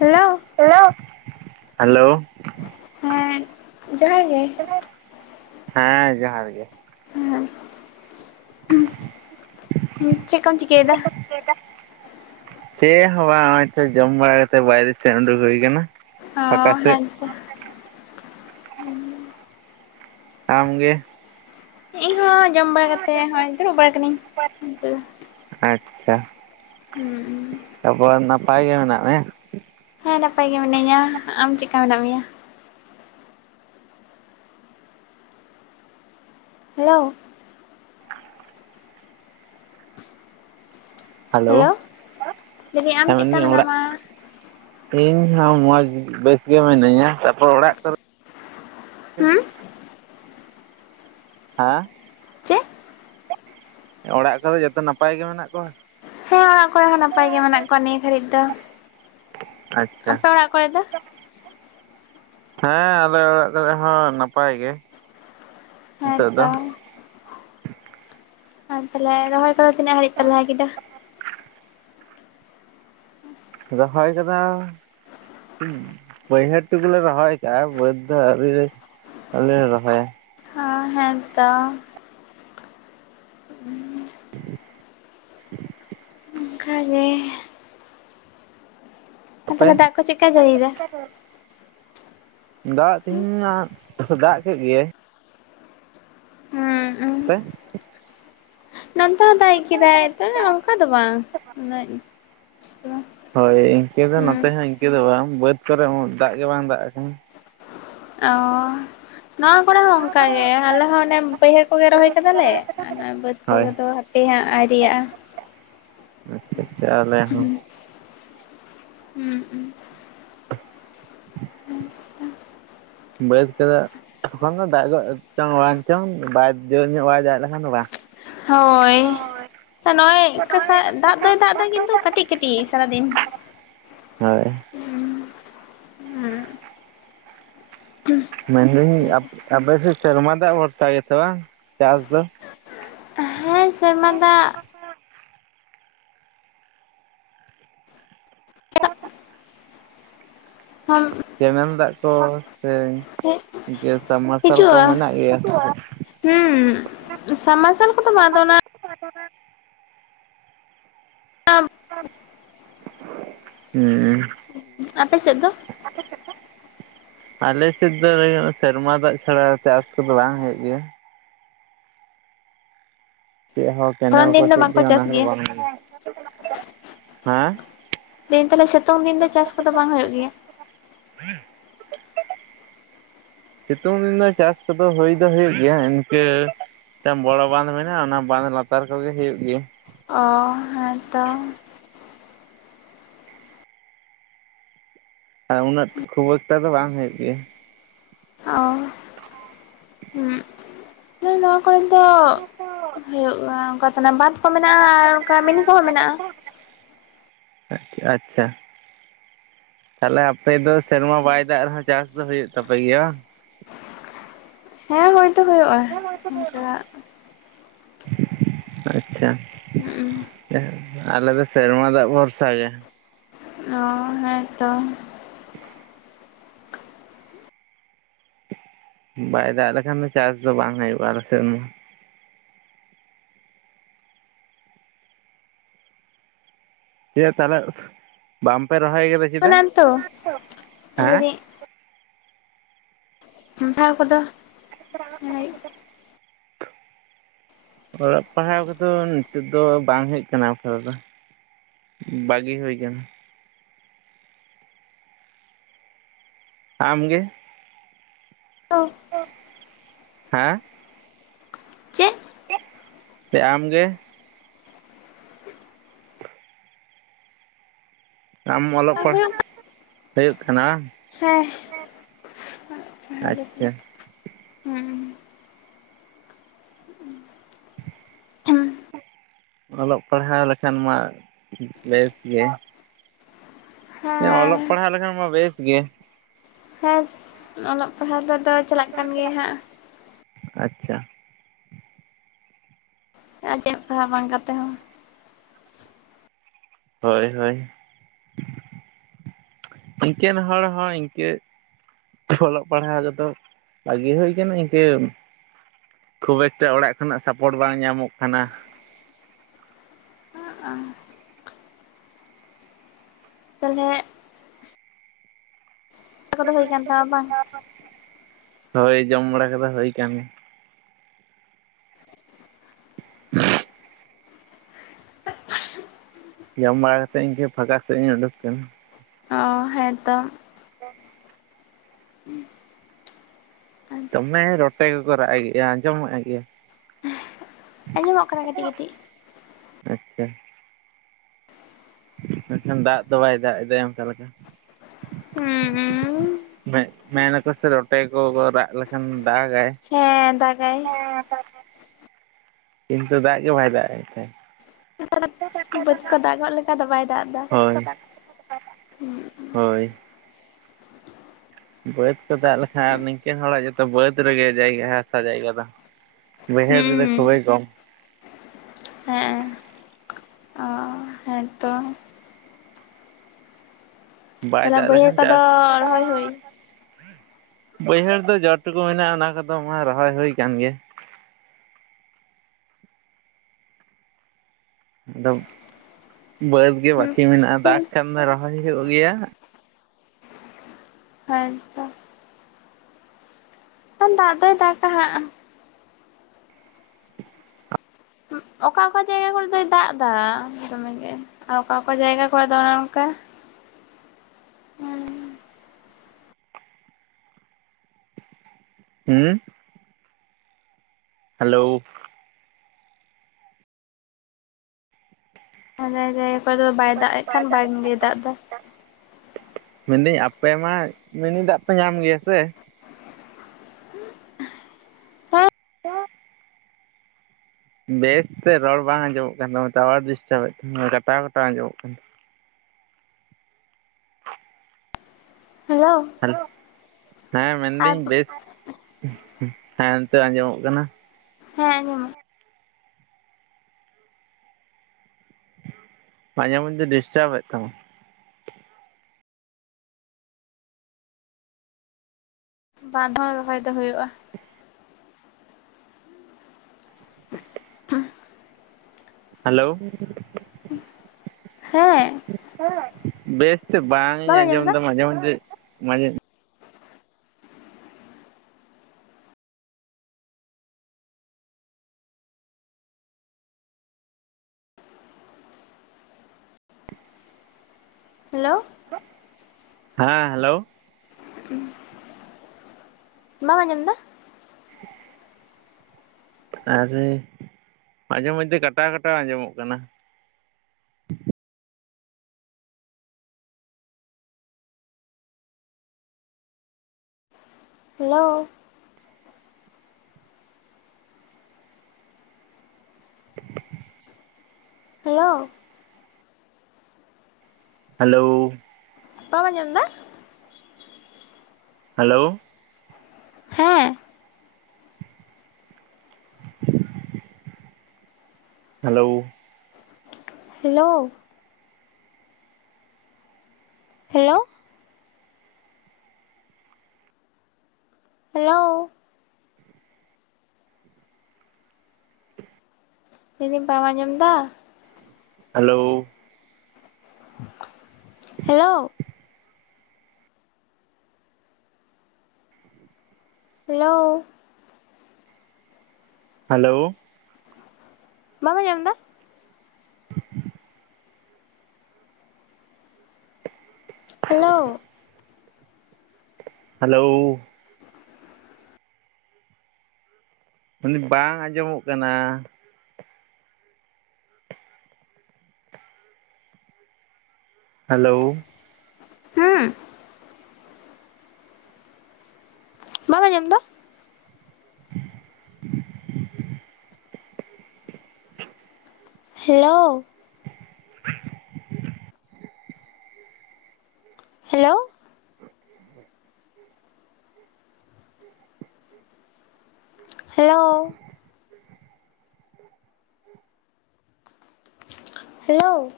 Hello, hello, hello, ᱦᱮᱸ ᱡᱚᱦᱟᱨ ᱜᱮ᱾ ᱦᱮᱸ ᱡᱚᱦᱟᱨ ᱜᱮ᱾ ᱦᱮᱸ, ᱪᱮᱜ ᱠᱚᱢ ᱪᱤᱠᱟᱹᱭᱫᱟ? ᱪᱮᱜ ᱦᱚᱸ ᱵᱟᱝ ᱦᱚᱸᱜ-ᱚᱭ ᱛᱚ ᱡᱚᱢ ᱵᱟᱲᱟ ᱠᱟᱛᱮᱜ ᱵᱟᱭᱨᱮ ᱥᱮᱫ ᱩᱸᱰᱩᱠ ᱦᱩᱭ ᱠᱟᱱᱟ᱾ ᱦᱚᱸ ᱦᱮᱸ ᱛᱚ᱾ ᱟᱢ ᱜᱮ? ᱤᱧ ᱦᱚᱸ ᱡᱚᱢ ᱵᱟᱲᱟ ᱠᱟᱛᱮ ᱦᱚᱸᱜ-ᱚᱭ ᱫᱩᱲᱩᱵ ᱵᱟᱲᱟ ᱠᱟᱹᱱᱤᱧ ᱚᱱᱛᱮ᱾ ᱟᱪᱪᱷᱟ᱾ ᱦᱩᱸ, ᱛᱟᱯᱚᱨᱮ ᱱᱟᱯᱟᱭ ᱜᱮ ᱢᱮᱱᱟᱜ ᱢᱮᱭᱟ? ᱦᱮᱸ ᱱᱟᱯᱟᱭ ᱜᱮ ᱢᱤᱱᱟᱹᱧᱟ, ᱟᱢ ᱪᱮᱜᱠᱟ ᱢᱮᱱᱟᱜ ᱢᱮᱭᱟ? ᱦᱮᱞᱳ, ᱦᱮᱞᱳ, ᱞᱟᱹᱭᱫᱟᱹᱧ ᱦᱮᱸ ᱟᱢ ᱪᱮᱜᱠᱟ ᱢᱮᱱᱫᱟᱹᱧ ᱚᱲᱟᱜ ᱢᱮᱱᱟᱢᱟ? ᱤᱧ ᱦᱚᱸ ᱢᱚᱡᱽ ᱵᱮᱥ ᱜᱮ ᱢᱤᱱᱟᱹᱧᱟ, ᱛᱟᱯᱚᱨ ᱚᱲᱟᱜ ᱠᱚᱨᱮ ᱦᱩᱸ? ᱦᱟᱸ? ᱪᱮᱫ ᱚᱲᱟᱜ ᱠᱚᱨᱮ ᱡᱚᱛᱚ ᱱᱟᱯᱟᱭ ᱜᱮ ᱢᱮᱱᱟᱜ ᱠᱚᱣᱟ? ᱦᱮᱸ ᱚᱲᱟᱜ ᱠᱚᱨᱮ ᱦᱚᱸ ᱱᱟᱯᱟᱭ ᱜᱮ ᱢᱮᱱᱟᱜ ᱠᱚᱣᱟ ᱱᱤᱭᱟᱹ ᱜᱟᱹᱲᱤᱜ ᱫᱚ᱾ ᱟᱪᱪᱷᱟ ᱟᱯᱮ ᱚᱲᱟᱜ ᱠᱚᱨᱮ ᱫᱚ? ᱦᱮᱸ ᱟᱞᱮ ᱚᱲᱟᱜ ᱠᱚᱨᱮ ᱦᱚᱸ ᱱᱟᱯᱟᱭ ᱜᱮ᱾ ᱦᱮᱸ ᱱᱤᱛᱚᱜ ᱫᱚ ᱛᱚ᱾ ᱟᱨ ᱛᱟᱦᱚᱞᱮ ᱨᱚᱦᱚᱭ ᱠᱚᱫᱚ ᱛᱤᱱᱟᱹᱜ ᱦᱟᱨᱤᱜ ᱯᱮ ᱞᱟᱦᱟ ᱠᱮᱫᱟ? ᱨᱚᱦᱚᱭ ᱠᱚᱫᱚ ᱵᱟᱹᱭᱦᱟᱹᱲ ᱴᱩᱠᱩ ᱞᱮ ᱨᱚᱦᱚᱭ ᱠᱟᱜ-ᱟ ᱵᱟᱹᱫᱽ ᱫᱚ ᱟᱣᱨᱤ᱾ ᱟᱣᱨᱤᱞᱮ ᱨᱚᱦᱚᱭᱟ᱾ ᱦᱮᱸ ᱛᱚ᱾ [inaudible] ᱚᱱᱠᱟ ᱜᱮ, ᱟᱯᱮ? ᱛᱟᱦᱚᱞᱮ ᱫᱟᱜ ᱠᱚ ᱪᱮᱫᱠᱟᱭ ᱡᱟᱹᱲᱤᱭᱮᱫᱟ ᱫᱟᱜᱽ ᱛᱤᱦᱤᱧ ᱢᱟ ᱫᱟᱜᱽ ᱠᱮᱜ ᱜᱮᱭᱟᱭ᱾ ᱦᱩᱸ ᱚᱱᱛᱮ? ᱫᱟᱭᱮᱜ ᱠᱮᱫᱟᱭ ᱛᱚ ᱚᱝᱠᱟ ᱫᱚ ᱵᱟᱝ ᱩᱱᱟᱹᱜ ᱜᱮ, ᱦᱳᱭ ᱤᱱᱠᱟᱹ ᱫᱚ ᱱᱚᱛᱮ ᱦᱚᱸ ᱤᱱᱠᱟᱹ ᱫᱚ ᱵᱟᱝ ᱵᱟᱹᱫᱽ ᱠᱚᱨᱮ ᱩᱸᱜ ᱫᱟᱜᱽ ᱜᱮ ᱵᱟᱝ ᱫᱟᱜᱽ ᱠᱟᱱᱟ᱾ ᱚᱸ ᱱᱚᱣᱟ ᱠᱚᱨᱮ ᱦᱚᱸ ᱚᱝᱠᱟ ᱜᱮ ᱟᱞᱮ ᱦᱚᱸ ᱚᱱᱮ ᱵᱟᱹᱭᱦᱟᱹᱲ ᱠᱚᱜᱮ ᱨᱚᱦᱚᱭ ᱠᱟᱫᱟ ᱞᱮ, ᱟᱫᱚ ᱵᱟᱹᱫᱽ ᱦᱳᱭ ᱠᱚᱜᱮ ᱫᱚ ᱦᱟᱯᱮ ᱦᱟᱸᱜ ᱟᱣᱨᱤᱭᱟᱜᱼᱟ᱾ ᱟᱪᱪᱷᱟ ᱟᱪᱪᱷᱟ ᱟᱞᱮ ᱦᱚᱸ᱾ ᱦᱩᱸ ᱩᱸ, [inaudible] ᱵᱟᱹᱫᱽ ᱠᱚᱫᱚ, ᱮᱠᱷᱚᱱ ᱫᱚ ᱫᱟᱜ [unintelligible] ᱪᱚᱝ ᱵᱟᱝ ᱪᱚᱝ ᱵᱟᱭ ᱡᱳᱨ ᱧᱚᱜ ᱵᱟᱭ ᱫᱟᱜ ᱞᱮᱠᱷᱟᱱ ᱫᱚ ᱵᱟ ᱾ ᱦᱳᱭ ᱾ ᱛᱚ ᱱᱚᱜ-ᱚᱭ ᱫᱟᱜ ᱫᱚᱭ ᱫᱟᱜ ᱮᱫᱟ ᱠᱤᱱᱛᱩ ᱠᱟᱹᱴᱤᱡ ᱠᱟᱹᱴᱤᱡ ᱥᱟᱨᱟᱫᱤᱱ ᱾ ᱦᱳᱭ ᱾ ᱢᱮᱱᱫᱟᱹᱧ ᱟᱯᱮ ᱟᱯᱮ ᱥᱮᱫ ᱥᱮᱨᱢᱟ ᱫᱟᱜ ᱵᱷᱚᱨᱥᱟ ᱜᱮᱥᱮ ᱵᱟᱝ ᱪᱟᱥ ᱫᱚ? ᱦᱮᱸ ᱥᱮᱨᱢᱟ ᱫᱟᱜ [unintelligible] ᱦᱚᱢ ᱠᱮᱱᱮᱞ ᱫᱟᱜ ᱠᱚ ᱥᱮ ᱜᱮ ᱥᱟᱵᱢᱟᱨᱥᱟᱞ ᱠᱚ ᱢᱮᱱᱟᱜ ᱜᱮᱭᱟ? ᱦᱩᱸᱢ ᱥᱟᱵᱢᱟᱨᱥᱟᱞ ᱠᱚᱫᱚ ᱵᱟᱝ ᱟᱫᱚ ᱚᱱᱟ [inaudible] [unintelligible] [unintelligible] ᱦᱩᱸ ᱾ ᱟᱯᱮ ᱥᱮᱫ ᱫᱚ? ᱟᱞᱮ ᱥᱮᱫ ᱫᱚ ᱦᱩᱭᱩᱜ ᱥᱮᱨᱢᱟ ᱫᱟᱜ ᱪᱷᱟᱲᱟ ᱪᱟᱥ ᱠᱚᱫᱚ ᱵᱟᱝ ᱦᱩᱭᱩᱜ ᱜᱮᱭᱟ ᱾ ᱪᱮᱫ ᱦᱚᱸ ᱠᱮᱱᱮᱞ ᱫᱷᱚᱨᱚᱱ ᱠᱚ ᱫᱤᱱ ᱫᱚ ᱪᱮᱫ ᱜᱮ ᱵᱟᱝᱠᱚ ᱚᱱᱟ ᱪᱟᱥ ᱠᱚᱫᱚ ᱜᱮᱭᱟ ᱵᱟᱝ [unintelligible] ᱾ ᱦᱮᱸ? ᱫᱤᱱ ᱛᱟᱦᱚᱞᱮ ᱥᱤᱛᱩᱝ ᱫᱤᱱ ᱫᱚ ᱪᱟᱥ ᱠᱚᱫᱚ ᱵᱟᱝ ᱦᱩᱭᱩᱜ ᱜᱮᱭᱟ? [inaudible] [unintelligible] ᱥᱤᱛᱩᱝ ᱫᱤᱱ ᱫᱚ ᱪᱟᱥ ᱠᱚᱫᱚ ᱦᱩᱭ ᱫᱚ ᱦᱩᱭᱩᱜ ᱜᱮᱭᱟ ᱤᱱᱠᱟᱹ ᱢᱤᱫᱴᱟᱝ ᱵᱚᱲᱚ ᱵᱟᱸᱫᱷ ᱢᱮᱱᱟᱜᱼᱟ, ᱚᱱᱟ ᱵᱟᱸᱫ ᱞᱟᱛᱟᱨ ᱠᱚᱜᱮ ᱦᱩᱭᱩᱜ ᱜᱮᱭᱟ ᱾ ᱚ ᱦᱮᱸ ᱛᱚ ᱾ ᱟᱨ ᱩᱱᱟᱹᱜ ᱠᱷᱩᱵ ᱮᱠᱴᱟ ᱫᱚ ᱵᱟᱝ ᱦᱳᱭᱳᱜ ᱜᱮᱭᱟ ᱾ ᱚ [unintelligible] ᱠᱚᱫᱚ ᱦᱩᱭᱩᱜᱼᱟ ᱚᱱᱠᱟ ᱛᱟᱦᱮᱱᱟᱜ ᱵᱟᱸᱫᱽ ᱠᱚ ᱢᱮᱱᱟᱜᱼᱟ ᱟᱨ ᱚᱱᱠᱟ ᱢᱤᱱᱤ ᱠᱚᱦᱚᱸ ᱢᱮᱱᱟᱜᱼᱟ ᱾ ᱟᱪ ᱟᱪᱪᱷᱟ ᱾ ᱛᱟᱦᱞᱮ ᱟᱯᱮ ᱫᱚ ᱥᱮᱨᱢᱟ ᱵᱟᱭ ᱫᱟᱜ ᱨᱮᱦᱚᱸ ᱪᱟᱥ ᱫᱚ ᱦᱩᱭᱩᱜ ᱛᱟᱯᱮ ᱜᱮᱭᱟ ᱵᱟᱝ? ᱦᱮᱸ ᱦᱳᱭ ᱫᱚ ᱦᱳᱭᱳᱜᱼᱟ ᱚᱱᱠᱟ ᱟᱪᱪᱷᱟ ᱾ ᱟᱞᱮ ᱫᱚ ᱥᱮᱨᱢᱟ ᱫᱟᱜ ᱵᱷᱚᱨᱥᱟ ᱜᱮ ᱾ ᱚ ᱦᱮᱸᱛᱚ ᱾ ᱵᱟᱭ ᱫᱟᱜ ᱞᱮᱠᱷᱟᱱ ᱫᱚ ᱪᱟᱥ ᱫᱚ ᱵᱟᱝ ᱦᱩᱭᱩᱜᱼᱟ ᱟᱞᱮ ᱥᱮᱱ ᱫᱚ ᱾ ᱤᱭᱟᱹ ᱛᱟᱦᱚᱞᱮ ᱵᱟᱝ ᱯᱮ ᱨᱚᱦᱚᱭ ᱠᱟᱫᱟ? ᱪᱮᱫᱟᱜ [unintelligible] ᱛᱚ ᱞᱟᱹᱭ ᱦᱮᱸ ᱫᱤᱧ ᱴᱷᱟᱶ ᱠᱚᱫᱚ [unintelligible] ᱚᱞᱚᱜ ᱯᱟᱲᱦᱟᱣ ᱠᱚᱫᱚ ᱱᱤᱛᱚᱜ ᱫᱚ ᱵᱟᱝ ᱦᱮᱡ ᱠᱟᱱᱟ ᱚᱯᱟᱛᱚᱛᱚ ᱾ ᱵᱟᱹᱜᱤ ᱦᱩᱭᱠᱟᱱᱟ ᱾ ᱟᱢ ᱜᱮ? [unintelligible] [unintelligible] ᱦᱮᱸ? ᱪᱮᱫ? ᱥᱮ ᱟᱢ ᱜᱮ? ᱟᱢ ᱚᱞᱚᱜ ᱦᱩᱭᱩᱜ ᱯᱟᱲᱦᱟᱣ, ᱦᱩᱭᱩᱜ ᱠᱟᱱᱟ ᱵᱟᱝ ᱾ ᱦᱮᱸ᱾ ᱦᱮᱸ ᱟᱪᱪᱷᱟ᱾ ᱦᱮᱸ ᱚᱞᱚᱜ ᱯᱟᱲᱦᱟᱣ ᱞᱮᱠᱷᱟᱱ ᱢᱟ ᱵᱮᱥ ᱜᱮ᱾ ᱦᱮᱸ ᱚᱞᱚᱜ ᱯᱟᱲᱦᱟᱣ ᱞᱮᱠᱷᱟᱱ ᱢᱟ ᱵᱮᱥ᱾ ᱦᱮᱸ ᱚᱞᱚᱜ ᱯᱟᱲᱦᱟᱣ ᱫᱚ [unintelligible] [inaudible] ᱟᱪᱪᱷᱟ᱾ ᱟᱨ ᱪᱮᱫ ᱮᱢ ᱯᱟᱲᱦᱟᱜ-ᱟ ᱵᱟᱝ ᱠᱟᱛᱮ ᱦᱚᱸ᱾ ᱦᱳᱭ ᱦᱳᱭ, ᱤᱱᱠᱮᱱ ᱦᱚᱲ ᱦᱚ ᱤᱱᱠᱟ. ᱾ ᱚᱞᱚᱜ ᱯᱟᱲᱦᱟᱣ ᱠᱚᱫᱚ ᱵᱟᱹᱜᱤ ᱦᱩᱭ ᱟᱠᱟᱱᱟ ᱤᱱᱠᱟᱹ ᱠᱷᱩᱵ ᱮᱠᱴᱟ ᱚᱲᱟᱜ ᱠᱷᱚᱱᱟᱜ ᱥᱟᱯᱚᱴ ᱵᱟᱝ ᱧᱟᱢᱚᱜ ᱠᱟᱱᱟ᱾ [unintelligible] ᱛᱟᱦᱚᱸᱞᱮ᱾ ᱫᱟᱠᱟ ᱠᱚ ᱫᱚ ᱦᱳᱭ ᱠᱟᱱ ᱛᱟᱢᱟ ᱵᱟᱝ᱾ ᱦᱳᱭ ᱡᱚᱢ ᱵᱟᱲᱟ ᱠᱚᱫᱚ ᱦᱳᱭ ᱠᱟᱱ ᱜᱮᱭᱟ᱾ [inaudible] ᱡᱚᱢ ᱵᱟᱲᱟ ᱠᱟᱛᱮᱫ ᱤᱧᱠᱟ. ᱯᱷᱟᱠᱟ ᱥᱮᱫ ᱤᱧ ᱳᱰᱩᱠ ᱠᱟᱱᱟ᱾ ᱦᱮᱸ ᱛᱚ᱾ ᱫᱚᱢᱮ ᱨᱚᱴᱮ ᱜᱮᱠᱚ ᱨᱟᱜ-ᱮ ᱜᱮᱭᱟ ᱟᱡᱚᱢᱚᱜ ᱜᱮ ᱟᱡᱚᱢᱚᱜ ᱠᱟᱱᱟ ᱠᱟᱹᱴᱤᱡ ᱠᱟᱹᱴᱤᱡ᱾ ᱟᱪᱪᱷᱟ, ᱱᱟᱜ ᱠᱷᱟᱱ ᱫᱟᱜ ᱫᱚ ᱵᱟᱭ ᱫᱟᱜ ᱮᱫᱟ ᱚᱱᱠᱟ ᱞᱮᱠᱟ᱾ ᱦᱩᱸ ᱢᱮ-ᱢᱮᱱᱟᱠᱚ ᱥᱮ ᱨᱚᱴᱮ ᱠᱚ ᱨᱟᱜ ᱞᱮᱠᱷᱟᱱ ᱫᱟᱜᱟᱭ᱾ ᱦᱮᱸ ᱫᱟᱜᱟᱭ ᱦᱮᱸ ᱠᱤᱱᱛᱩ ᱫᱟᱜ ᱜᱮ ᱵᱟᱭ ᱫᱟᱜ ᱮᱫᱟ ᱵᱟᱹᱫᱽ ᱠᱚ ᱫᱟᱜᱚᱜ ᱞᱮᱠᱟ ᱫᱚ ᱵᱟᱭ ᱫᱟᱜ ᱮᱫᱟ [inaudible] ᱦᱳᱭ᱾ ᱦᱳᱭ᱾ ᱵᱟᱹᱫᱽ ᱠᱚ ᱫᱟᱜ ᱞᱮᱠᱷᱟᱱ ᱱᱤᱝᱠᱟᱹ ᱦᱚᱲᱟᱜ ᱡᱚᱛᱚ ᱵᱟᱹᱫᱽ ᱨᱮᱜᱮ ᱡᱟᱭᱜᱟ ᱦᱟᱥᱟ ᱡᱟᱭᱜᱟ ᱫᱚ᱾ ᱵᱟᱹᱭᱦᱟᱹᱲ ᱨᱮ ᱦᱩᱸ ᱠᱷᱩᱵᱮᱭ ᱠᱚᱢ᱾ ᱦᱮᱸᱜ-ᱮ᱾ ᱵᱟᱭ ᱛᱟᱦᱚᱞᱮ ᱫᱟᱜ ᱵᱟᱹᱭᱦᱟᱹᱲ ᱞᱮᱠᱷᱟᱱ ᱠᱚᱫᱚ ᱪᱟᱥ [inaudible] ᱨᱚᱦᱚᱭ ᱦᱩᱭ ᱵᱟᱹᱭᱦᱟᱹᱲ ᱫᱚ ᱡᱚᱴ ᱴᱩᱠᱩ ᱢᱮᱱᱟᱜ-ᱟ ᱚᱱᱟ ᱠᱚᱫᱚ ᱢᱟ ᱨᱚᱦᱚᱭ ᱦᱩᱭ ᱟᱠᱟᱱ ᱜᱮᱭᱟ᱾ ᱟᱫᱚ ᱵᱟᱹᱫᱽ ᱜᱮ ᱵᱟᱹᱠᱤ ᱢᱮᱱᱟᱜ-ᱟ ᱦᱩᱸ ᱫᱟᱜ ᱠᱷᱟᱱ ᱫᱚ ᱨᱚᱦᱚᱭ ᱦᱩᱭᱩᱜ ᱜᱮᱭᱟ᱾ ᱦᱮᱸ ᱛᱚ᱾ ᱫᱟᱜ ᱫᱚᱭ ᱫᱟᱜ-ᱟ ᱦᱟᱸᱜ᱾ ᱚᱠᱟ ᱚᱠᱟ ᱡᱟᱭᱜᱟ ᱠᱚᱨᱮ ᱫᱚᱭ ᱫᱟᱜ ᱮᱫᱟ ᱫᱚᱢᱮ ᱜᱮ, ᱟᱨ ᱚᱠᱟ ᱚᱠᱟ ᱡᱟᱭᱜᱟ ᱠᱚᱨᱮ ᱫᱚ ᱚᱱᱮ ᱚᱱᱠᱟ᱾ ᱦᱩᱸ ᱦᱩᱸ᱾ ᱦᱮᱞᱳ᱾ ᱚᱠᱟ ᱡᱟᱭᱜᱟ ᱚᱱᱠᱟ ᱫᱚ ᱵᱟᱭ ᱫᱟᱜ ᱮᱫ ᱠᱷᱟᱱ ᱵᱟᱝ ᱜᱮ ᱫᱟᱜ-ᱮ ᱫᱟ᱾ ᱢᱮᱱᱫᱟᱹᱧ ᱟᱯᱮ ᱢᱟ, ᱢᱤᱱ ᱫᱟᱜ ᱯᱮ ᱧᱟᱢ ᱜᱮᱭᱟ ᱥᱮ᱾ [inaudible] ᱵᱮᱥᱛᱮ ᱨᱚᱲ ᱵᱟᱝ ᱟᱡᱚᱢᱚᱜ ᱠᱟᱱ ᱛᱟᱢᱟ, ᱴᱟᱣᱟᱨ ᱰᱤᱥᱴᱟᱵᱮᱫ ᱛᱟᱢᱟ ᱠᱟᱴᱟᱣ ᱠᱟᱴᱟᱣ ᱟᱡᱚᱢᱚᱜ ᱠᱟᱱᱟ᱾ ᱦᱮᱞᱳ᱾ ᱦᱮᱞᱳ ᱦᱮᱸ ᱟᱨ ᱢᱮᱱᱫᱟᱹᱧ ᱵᱮᱥ ᱦᱮᱸ ᱱᱤᱛᱚᱜ ᱟᱡᱚᱢᱚᱜ ᱠᱟᱱᱟ᱾ ᱦᱮᱸ ᱟᱡᱚᱢ ᱯᱟᱸᱡᱮ ᱢᱚᱫᱽᱫᱷᱮ ᱰᱤᱥᱴᱟᱵᱽ ᱮᱫ ᱛᱟᱢᱟ᱾ ᱵᱟᱨ ᱫᱷᱣ ᱨᱚᱦᱚᱭ ᱫᱚ ᱦᱳᱭᱳᱜᱼᱟ᱾ [inaudible] ᱦᱮᱞᱳ᱾ ᱦᱮᱸ᱾ ᱦᱮᱸ ᱵᱮᱥᱛᱮ ᱵᱟᱝ ᱤᱧ ᱟᱸᱡᱚᱢ ᱮᱫᱟ ᱢᱟᱡᱷᱮ ᱢᱟᱡᱷᱮ ᱢᱟᱡᱷᱮ ᱦᱮᱞᱳ᱾ ᱦᱮᱸ ᱦᱮᱞᱳ᱾ ᱵᱟᱢ ᱟᱸᱡᱚᱢ ᱮᱫᱟ? ᱟᱨᱮ ᱢᱟᱡᱷᱮ ᱢᱚᱫᱽᱫᱷᱮ ᱠᱟᱴᱟᱣ ᱠᱟᱴᱟᱣ ᱟᱸᱡᱚᱢᱚᱜ ᱠᱟᱱᱟ᱾ ᱦᱮᱞᱳ᱾ [inaudible] ᱦᱮᱞᱳ᱾ ᱦᱮᱞᱳ᱾ ᱵᱟᱢ ᱟᱸᱡᱚᱢ ᱫᱟ? ᱦᱮᱞᱳ᱾ ᱦᱮᱸ᱾ [inaudible] ᱦᱮᱞᱳ᱾ ᱦᱮᱞᱳ᱾ ᱦᱮᱞᱳ᱾ ᱦᱮᱞᱳ᱾ ᱞᱟᱹᱭᱫᱟᱹᱧ ᱵᱟᱢ ᱟᱸᱡᱚᱢ ᱫᱟ? ᱦᱮᱞᱳ᱾ ᱦᱮᱞᱳ᱾ ᱦᱮᱞᱳ᱾ ᱦᱮᱞᱳ᱾ ᱵᱟᱢ ᱟᱸᱡᱚᱢ ᱫᱟ? [inaudible] ᱦᱮᱞᱳ᱾ ᱦᱮᱞᱳ᱾ ᱢᱮᱱᱫᱟᱹᱧ ᱵᱟᱝ ᱟᱸᱡᱚᱢᱚᱜ ᱠᱟᱱᱟ? ᱦᱮᱞᱳ᱾ ᱦᱩᱸ ᱵᱟᱢ ᱟᱸᱡᱚᱢ ᱫᱟ? [inaudible] ᱦᱮᱞᱳ᱾ [inaudible] ᱦᱮᱞᱳ᱾ ᱦᱮᱞᱳ᱾ ᱦᱮᱞᱳ᱾